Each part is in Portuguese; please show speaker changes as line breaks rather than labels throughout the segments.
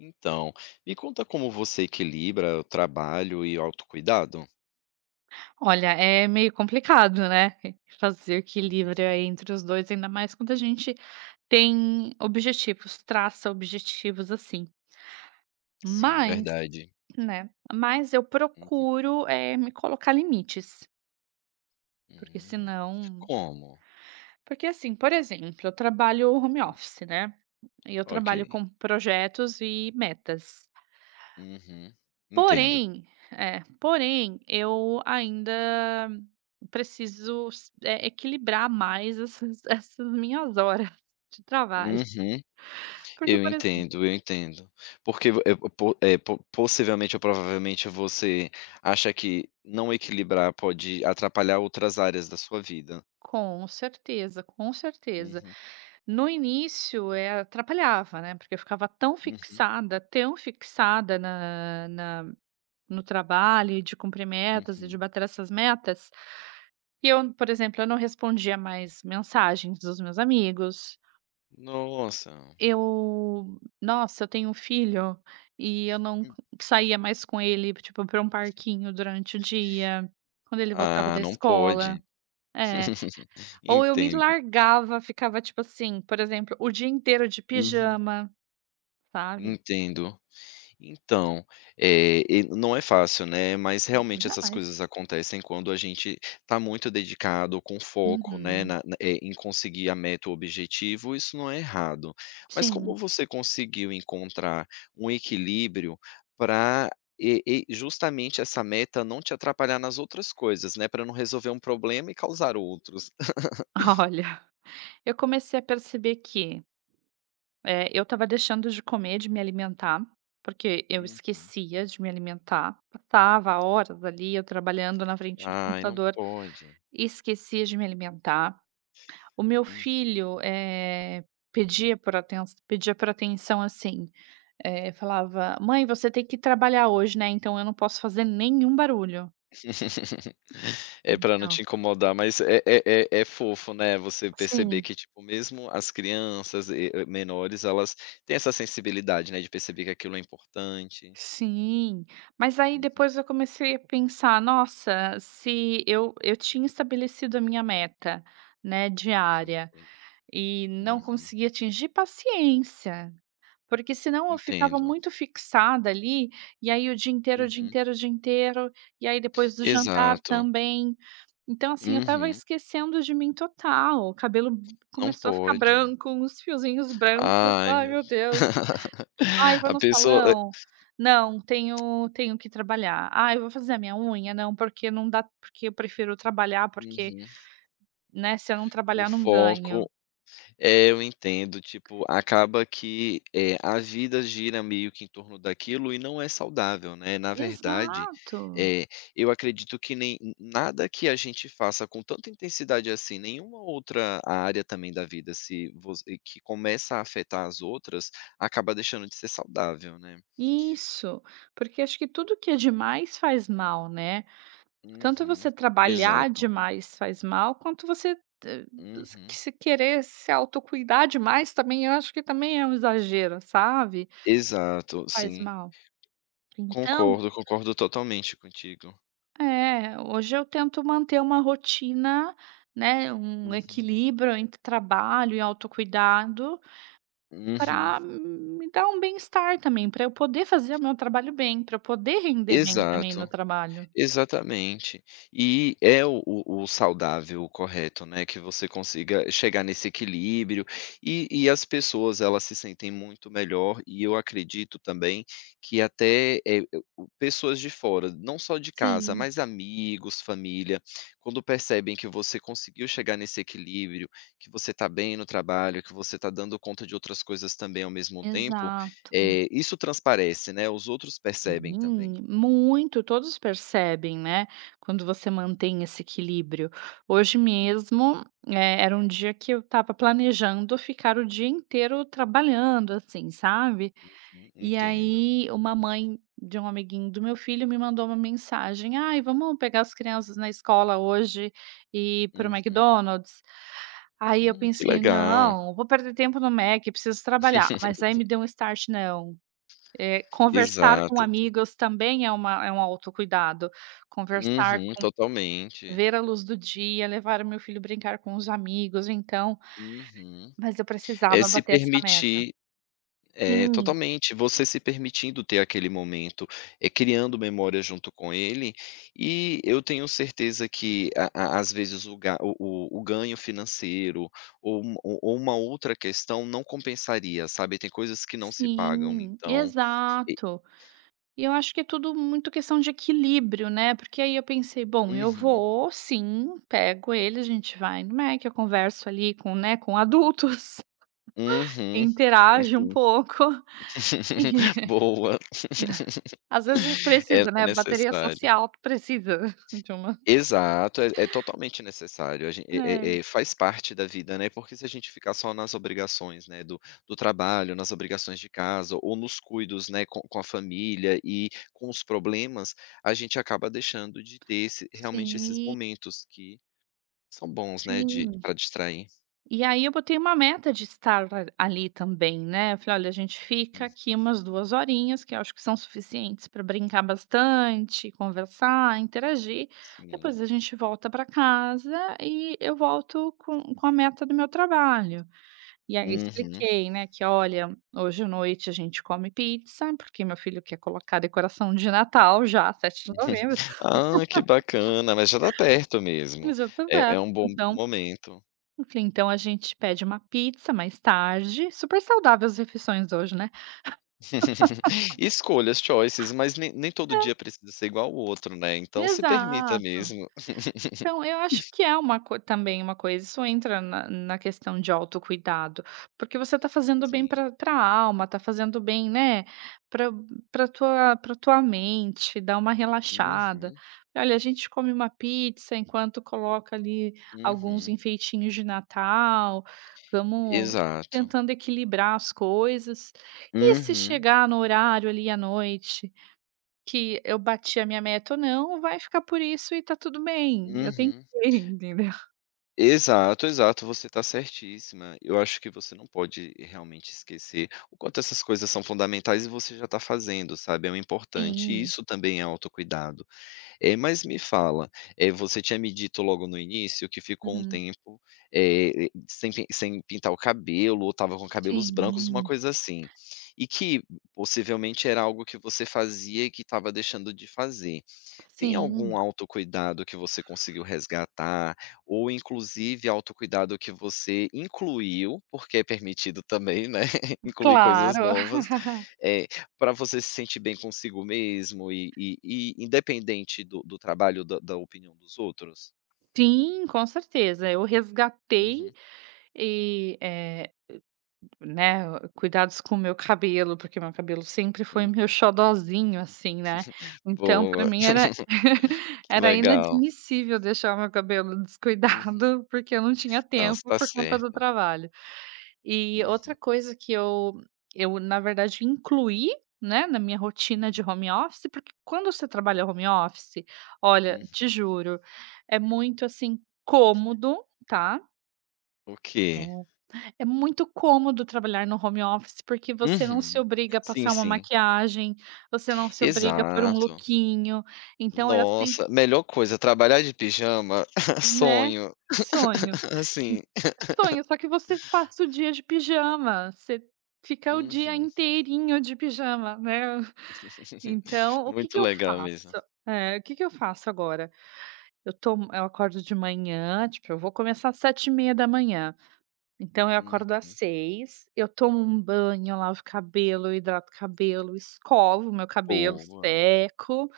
Então, me conta como você equilibra o trabalho e o autocuidado?
Olha, é meio complicado, né? Fazer
Uhum.
equilíbrio entre os 2, ainda mais quando a gente tem objetivos, traça objetivos assim.
Sim,
Mas
verdade.
né, mas eu
Uhum.
procuro, eh, me colocar limites. Porque se
Hum.
não
Como?
Porque, assim, por exemplo, eu trabalho home
Hum.
office, né? E eu trabalho
Ok.
com projetos e metas.
Uhum. Entendo.
Porém é, porém eu ainda preciso s eh, equilibrar mais essas essas minhas horas de trabalho.
Uhum.
Porque,
Eu
por exemplo
entendo, eu entendo. Porque vo eh, po eh, po possivelmente ou provavelmente, você acha que não equilibrar pode atrapalhar outras áreas da sua vida.
Com certeza, com certeza.
Uhum.
No início, eh, atrapalhava, né, porque ficava tão
Uhum.
fixada, tão fixada na na no trabalho, e de cumprir metas, e de
Uhum.
bater essas metas, que eu, por exemplo, eu não respondia mais mensagens dos meus amigos.
Nossa!
Eu nossa, eu tenho um filho e eu não c
Hum.
saía mais com ele, tipo, para um parquinho durante o dia quando ele voltava
Ah,
da
não pode.
escola. É. Ou eu me
Entendo.
largava ficava, tipo assim, por exemplo, o dia inteiro de
Uhum.
pijama, sabe?
Entendo. Então, eh, e não é fácil, né, mas
Hum,
realmente essas
jamais.
coisas acontecem quando a gente está muito dedicado, com foco, né,
Uhum.
na, eh, em conseguir a meta ou objetivos, isso não é errado. Mas como
Sim.
você conseguiu encontrar um equilíbrio pra e e justamente essa meta não te atrapalhar nas outras coisas, né, pra não resolver um problema e causar outros?
Olha, eu comecei a perceber que, eh, eu estava deixando de comer, de me alimentar, porque eu
Uhum.
esquecia de me alimentar. Passava horas ali eu trabalhando na frente do
Ai, não
computador,
pode.
esquecia de me alimentar. O meu
Uhum.
filho, eh, pedia por atenção pedia por atenção, assim, eh, falava: "Mãe, você tem que trabalhar hoje, né, então eu não posso fazer nenhum barulho".
É, pra não te
Então.
incomodar. Mas é é é é fofo, né, você perceber
Sim.
que, tipo, mesmo as crianças e e menores, elas têm essa sensibilidade, né, de perceber que aquilo é importante.
Sim! Mas aí
Uhum.
depois eu comecei a pensar: "Nossa, se eu eu tinha estabelecido a minha meta, né, diária
Entendo.
e não
Uhum.
consegui atingir, paciência". Porque senão eu ficava
Entendo.
muito fixada ali e aí o dia inteiro, o dia
Uhum.
inteiro, o dia inteiro. E aí depois do jantar
Exato.
também. Então, assim, eu estava
Uhum.
esquecendo de mim total. O cabelo
Não
começou a ficar
pode.
branco, uns fiozinhos brancos.
Ai
"Ai
meu
meu Deus. Ai, vou
A
no
pessoa e
salão? Não tenho tenho que trabalhar. Ai eu vou fazer a minha unha? Não porque não dá porque eu prefiro trabalhar, porque,
Uhum.
né, se eu não
O
trabalhar, não ganho".
foco É, eu entendo. Tipo, acaba que, eh, a vida gira, meio que, em torno daquilo, e não é saudável, né? Na verdade,
Exato.
eh, eu acredito que nem nada que a gente faça com tanta intensidade assim, nenhuma outra área também da vida, se você que começa a afetar as outras, acaba deixando de ser saudável, né?
Isso. Porque acho que tudo que é demais faz mal, né? Tanto
Uhum,
você trabalhar
exato.
demais faz mal quanto você
Uhum.
se querer se autocuidar demais também, eu acho que também é um exagero, sabe?
Exato.
Faz
Sim.
mal. Então
Concordo, concordo totalmente contigo.
É. Hoje eu tento manter uma rotina, né, um
Uhum.
equilíbrio entre trabalho e autocuidado
Uhum.
para me dar um bem-estar também, pra eu poder fazer meu trabalho bem, pra eu poder render bem também no
Exato.
trabalho.
Exatamente. E é o o saudável, o correto, né, que você consiga chegar nesse equilíbrio. E e as pessoas elas se sentem muito melhor, e eu acredito também, que até, eh, o o pessoas de fora, não só de casa,
Sim.
mas amigos, família, quando percebem que você conseguiu chegar nesse equilíbrio, que você está bem no trabalho, que você está dando conta de outras coisas também ao mesmo tempo,
Exato.
eh, isso transparece né, os outros
Em
percebem também.
mim? Muito, todos percebem, né, quando você
Uhum.
mantém esse equilíbrio. Hoje
Hum.
mesmo, eh, era um dia que eu estava planejando ficar o dia inteiro trabalhando, assim, sabe.
Uhum,
E
entendo.
aí, uma mãe de um amiguinho do meu filho me mandou uma mensagem: "Ai, vamos pegar as crianças na escola hoje e ir pro
Uhum.
McDonald's?" Aí eu
Hum, que
pensei:
legal.
"Não, não vou perder tempo no Méqui, preciso trabalhar". Mas aí me deu start: "Não, eh conversar com
Exato, tão
amigos também é uma é um autocuidado. Conversar
Uhum,
com
totalmente.
ver a luz do dia, levar o meu filho, brincar com os amigos". Então
Uhum.
mas eu
É
precisava
se
bater essa meta.
permitir eh,
Sim.
totalmente, você se permitindo ter aquele momento, eh, criando memória junto com ele. E eu tenho certeza que a a às vezes o ga o o o ganho financeiro, ou um ou ou uma outra questão não compensaria, sabe, tem coisas que não se pagam.
Sim,
Então e
exato. E eu acho que tudo muito questão de equilíbrio, né? Porque aí eu pensei: "Bom, eu
Uhum.
vou, sim, pego ele, a gente vai no Méqui, eu converso, ali, com né, com adultos,
Uhum. Sim,
interajo um
sim.
pouco".
Boa.
Às vezes a gente precisa,
Essa é
né, bateria
necessária.
social precisa de uma
Exato, é é totalmente necessário. A gente eh eh
É.
eh, faz parte da vida, né? Porque se a gente ficar só nas obrigações, né, do do trabalho, nas obrigações de casa ou nos cuidados, né, com com a família e com os problemas, a gente acaba deixando de ter esse
Sim.
realmente, esses momentos que são bons, né, de
Sim.
pra distrair.
E aí, eu botei uma meta de estar a ali também, né. Eu falei: "Alha, a gente fica
Hum.
aqui umas 2 horinhas que eu acho que são suficientes pra brincar bastante, conversar, interagir,
Sim.
depois a gente volta pra casa e eu volto com com a meta do meu trabalho". E aí
Uhum.
expliquei, né, que: "Olha, hoje à noite a gente come pizza, porque meu filho quer colocar decoração de Natal já", 7 de novembro
Ah, que bacana! Mas já está perto mesmo.
E já está
É é
perto.
um bom
Então,
momento.
enfim então a gente pede uma pizza mais tarde super saudável as refeições hoje, né?
Escolhas, choices. Mas nem nem todo
É.
dia precisa ser igual o outro, né. Então se permita
Exato.
mesmo.
Então, eu acho que é uma co também uma coisa isso entra na na questão de autocuidado, porque você está fazendo bem
Sim.
pra pra alma, está fazendo bem, né, pra pra tua pra tua mente, dar uma relaxada.
Uhum.
E olha: "A gente come uma pizza enquanto coloca ali alguns
Uhum.
enfeitinhos de Natal, vamos
Exato.
tentando equilibrar as coisas. E se
Uhum.
chegar no horário ali à noite, que eu bati a minha meta ou não, vai ficar por isso e está tudo bem, eu tentei",
Uhum.
entendeu?
Exato, exato. Você está certíssima. Eu acho que você não pode, realmente, esquecer o quanto essas coisas são fundamentais. E você já está fazendo, sabe, é importante e
Sim.
isso também é autocuidado. Eh, mas me fala, eh, você tinha me dito logo no início que ficou um
Uhum.
tempo, eh, sem pi sem pintar o cabelo ou estava com cabelos brancos, uma
Sim.
coisa assim. E que, possivelmente, era algo que você fazia e que estava deixando de fazer. Tem
Sim.
algum autocuidado que você conseguiu resgatar? Ou, inclusive, autocuidado que você incluiu, porque é permitido também, né, incluir coisas
Claro.
novas, eh, pra você se sentir bem consigo mesmo? E e e independente do do trabalho da da opinião dos outros?
Sim, com certeza! Eu resgatei
Uhum.
e, eh o né, o cuidados com o meu cabelo, porque meu cabelo sempre foi meu
Uhum.
xodozinho, assim, né. Então, pra
Boa!
mim era
Que
era
legal.
inadmissível deixar meu cabelo
Uhum.
descuidado porque eu não tinha
Não, você
tempo
está
por conta do
certa.
trabalho. E outra
Uhum.
coisa que eu eu na verdade incluí, né, na minha rotina de
Uhum.
home office porque quando você trabalha home office, olha,
Uhum.
te juro, é muito, assim, cômodo, tá
O
É
quê?
é muito cômodo trabalhar no home office, porque você não se
Uhum.
obriga a
Sim,
passar uma
sim.
maquiagem, você não se obriga a pôr um
Exato.
lookinho, então é assim
Nossa. Melhor coisa, trabalhar de pijama,
Né,
sonho
sonho. En
sim.
sonho, só que você passa o dia de pijama. Você fica o dia
Uhum.
inteirinho de pijama, né. Então, o que
Muito
que eu
legal mesmo.
faço eh, o que que eu faço agora, eu tomo eu acordo de manhã, tipo, eu vou começar às 7h30, então eu acordo às
Uhum.
6h, eu tomo um banho, eu lavo o cabelo, eu hidrato o cabelo, eu escovo o meu cabelo,
Boa.
seco.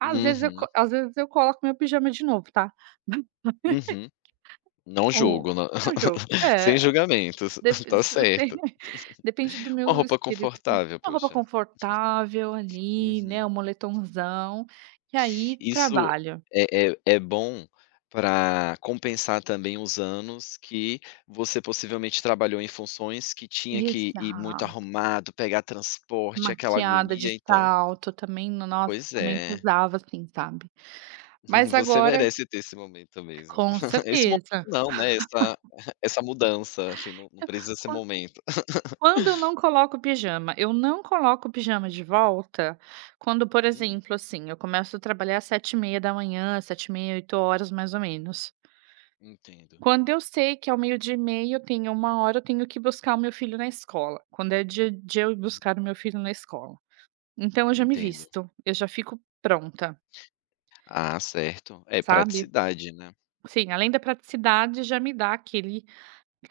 Às vezes eu co
Uhum.
às vezes eu coloco meu pijama de novo, tá.
Uhum. Não
O
julgo, nã
é o jogo,
sem
é.
julgamentos,
Depe
está
[unintelligible]
certo.
depende do
Uma
meu
roupa
espírito.
confortável,
Uma roupa
poxa.
confortável, ali, né,
Uhum.
um moletonzão. E aí,
Isso
trabalho.
é é é bom pra compensar, também, os anos que você possivelmente trabalhou em funções que tinha que ir muito
Exato.
arrumado, pegar transporte, aquela
Maquiada, de
agonia, então
salto também, no nosso
Pois
[unintelligible]
é.
pesava, assim, sabe. Mas
Você
agora
merece ter esse momento mesmo.
Com
Esse momento
certeza.
não, né, essa essa mudança, assim, não não precisa ser
Quan
momento.
quando eu não coloco pijama, eu não coloco pijama de volta quando, por
Hum.
exemplo, assim, eu começo a trabalhar 7h30, 7h30, 8h, mais ou menos.
Entendo.
Quando eu sei que ao meio-dia e meia, eu tenho 13h eu tenho que buscar o meu filho na escola, quando é dia de eu ir buscar o meu filho na escola. Então eu já me
Entendo.
visto, eu já fico pronta.
Ah, certo. É,
Sabe.
praticidade, né.
Sim, além da praticidade, já me dá aquele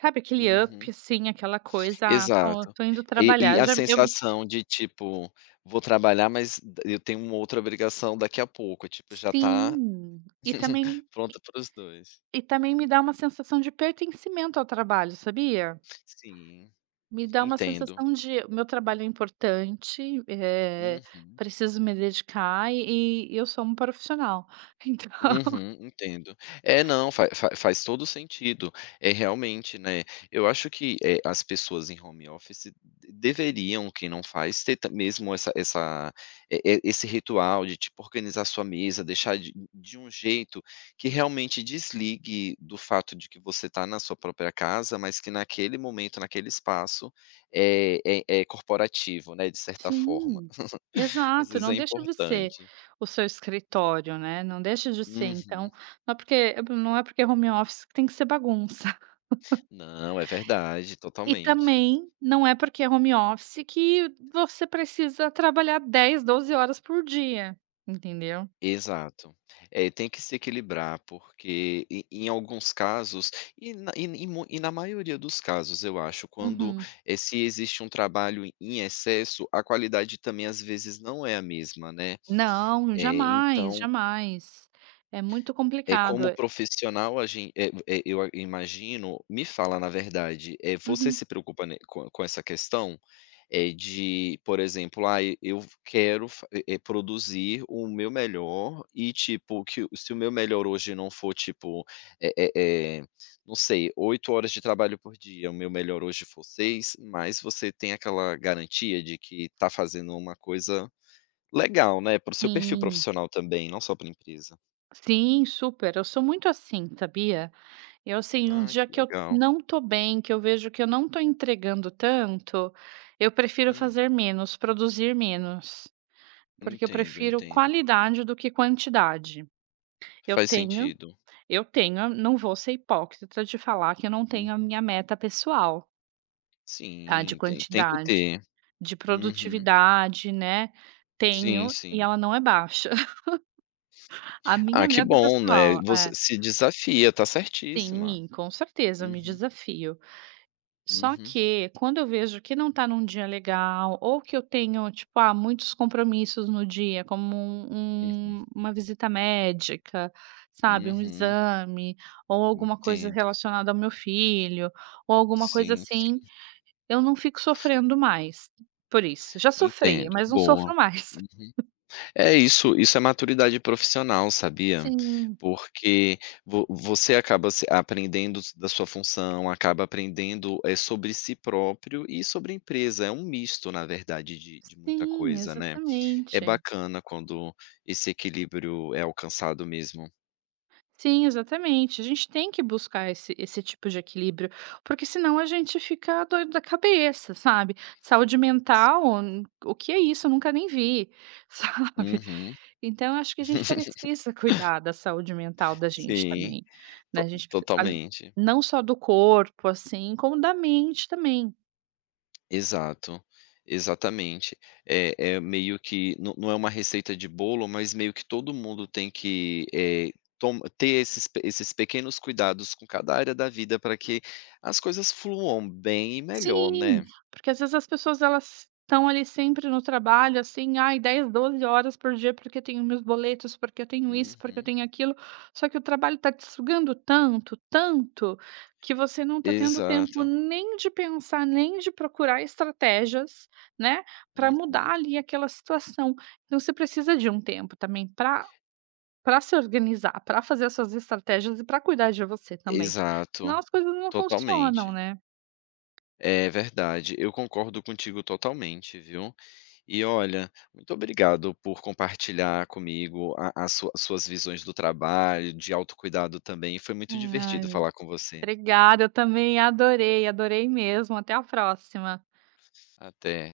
sabe, aquele
Uhum.
up, assim, aquela coisa: "Ah, esto
Exato.
estou indo
E
trabalhar,
e
eu
a
já eu me"
sensação de tipo: "Vou trabalhar, mas d eu tenho uma outra obrigação daqui a pouco", tipo, já está
Sim. E também
pronta para os 2.
e também me dá uma sensação de pertencimento ao trabalho, sabia?
Sim.
Me dá uma
Entendo.
sensação de: "O meu trabalho é importante, eh,
Uhum.
preciso me dedicar, e e eu sou uma profissional." Então
Uhum, entendo. É, não, faz faz faz todo o sentido, é realmente, né, eu acho que, eh, as pessoas em home office d deveriam, quem não faz, ter ta mesmo essa essa e e esse ritual de, tipo, organizar a sua mesa, deixar de de um jeito que realmente desligue do fato de que você está na sua própria casa, mas que naquele momento, naquele espaço, é é é corporativo, né, de certa forma.
Sim.
Às
Exato,
vezes é
não deixa de ser
importante.
o seu escritório, né. Não deixa de ser,
Uhum.
então não é porque hã, não é porque é home office, que tem que ser bagunça.
Não, é verdade,
E
totalmente.
também, não é porque é home office, que você precisa trabalhar 10, 12 horas por dia, entendeu.
Exato. Eh, tem que se equilibrar, porque e em alguns casos e na e e mui e na maioria dos casos, eu acho, quando,
Uhum.
eh, se existe um trabalho em excesso, a qualidade também, às vezes, não é a mesma, né.
Não,
Eh,
jamais,
então
jamais. É muito
É,
complicado,
como
é
profissional a gent eh u eh, eu a eu imagino me fala, na verdade, eh, você
Uhum.
se preocupa, né, com com essa questão, eh, de, por exemplo, "Ai, eu v quero f eh eh, produzir o meu melhor, e tipo, que o se o meu melhor hoje não for, tipo, eh eh eh, não sei, 8 horas de trabalho por dia, o meu melhor hoje for 6", mas você tem aquela garantia de que está fazendo uma coisa legal, né, para o seu perfil
Sim.
profissional também, não só pra empresa.
Sim, super, eu sou muito assim sabia? Eu sei o
Ah, que
dia que eu
legal.
não estou bem, que eu vejo que eu não estou entregando tanto, eu prefiro
Hum.
fazer menos, produzir menos, porque eu
Entendo,
prefiro
entendo.
qualidade do que quantidade. Eu
Faz
tenho,
sentido.
eu tenho. Não vou ser hipócrita de falar que eu não tenho a
Uhum.
minha meta pessoal. Tá, de
Sim, tem tem que
quantidade,
ter.
de
Uhum.
produtividade, né?
Sim,
Tenho e
sim.
ela não é baixa. A
Ah
minha
que
meta
bom, né?
pessoal.
Você
É.
se desafia. Está certíssima.
Sim, com certeza, me
Uhum.
desafio. Só
Uhum.
que, quando eu vejo que não está num dia legal ou que eu tenho tipo, ah, muitos compromissos no dia como
Uhum.
um uma visita médica, sabe, um
Uhum.
exame ou alguma coisa
Entendo.
relacionada ao meu filho ou alguma coisa
Sim,
assim,
sim.
eu não fico sofrendo mais por isso, já sofri
Entendo.
mas não
Boa.
sofro mais.
[unintelligible] É isso. Isso é maturidade profissional, sabia?
Sim.
Porque vo você acaba se aprendendos da sua função, acaba aprendendo, eh, sobre si próprio e sobre a empresa. É um misto, na verdade de de muita
Sim,
coisa, né? É
exatamente.
bacana quando esse equilíbrio é alcançado mesmo.
Sim, exatamente. A gente tem que buscar esse esse tipo de equilíbrio, porque se não a gente fica doido da cabeça, sabe? "Saúde mental,
[unintelligible]
hum, o que é isso? Eu nunca nem vi." Sabe?
Uhum.
Então, acho que a gente precisa cuidar da saúde mental da gente
Sim.
também, né? A
To
gente pre [unintelligible]
totalmente.
não só do corpo, assim, como da mente também.
Exato. Exatamente. É é meio que não não é uma receita de bolo, mas meio que todo mundo tem que, eh, tom ter esses esses pequenos cuidados com cada área da vida para que as coisas fluam bem e melhor,
Sim,
né?
porque às vezes as pessoas elas estão ali sempre no trabalho, assim: "Ai, 10, 12h por dia porque tenho meus boletos, porque eu tenho isso, porque eu
Uhum.
tenho aquilo." Só que o trabalho está te sugando tanto, tanto, que você não está tendo tempo
Exato.
nem de pensar, nem de procurar estratégias, né, para
Uhum.
mudar ali aquela situação. Então você precisa de um tempo também para pára se organizar, para fazer as suas estratégias e para cuidar de você também. Se não
Exato.
as coisas não funcionam,
Totalmente.
né?
É. Verdade. Eu concordo contigo totalmente, viu? E olha, muito obrigado por compartilhar comigo a a sua suas visões do trabalho, de autocuidado também e foi muito divertido falar com você.
Obrigada. Eu também adorei. Adorei mesmo. Até a próxima.
Até.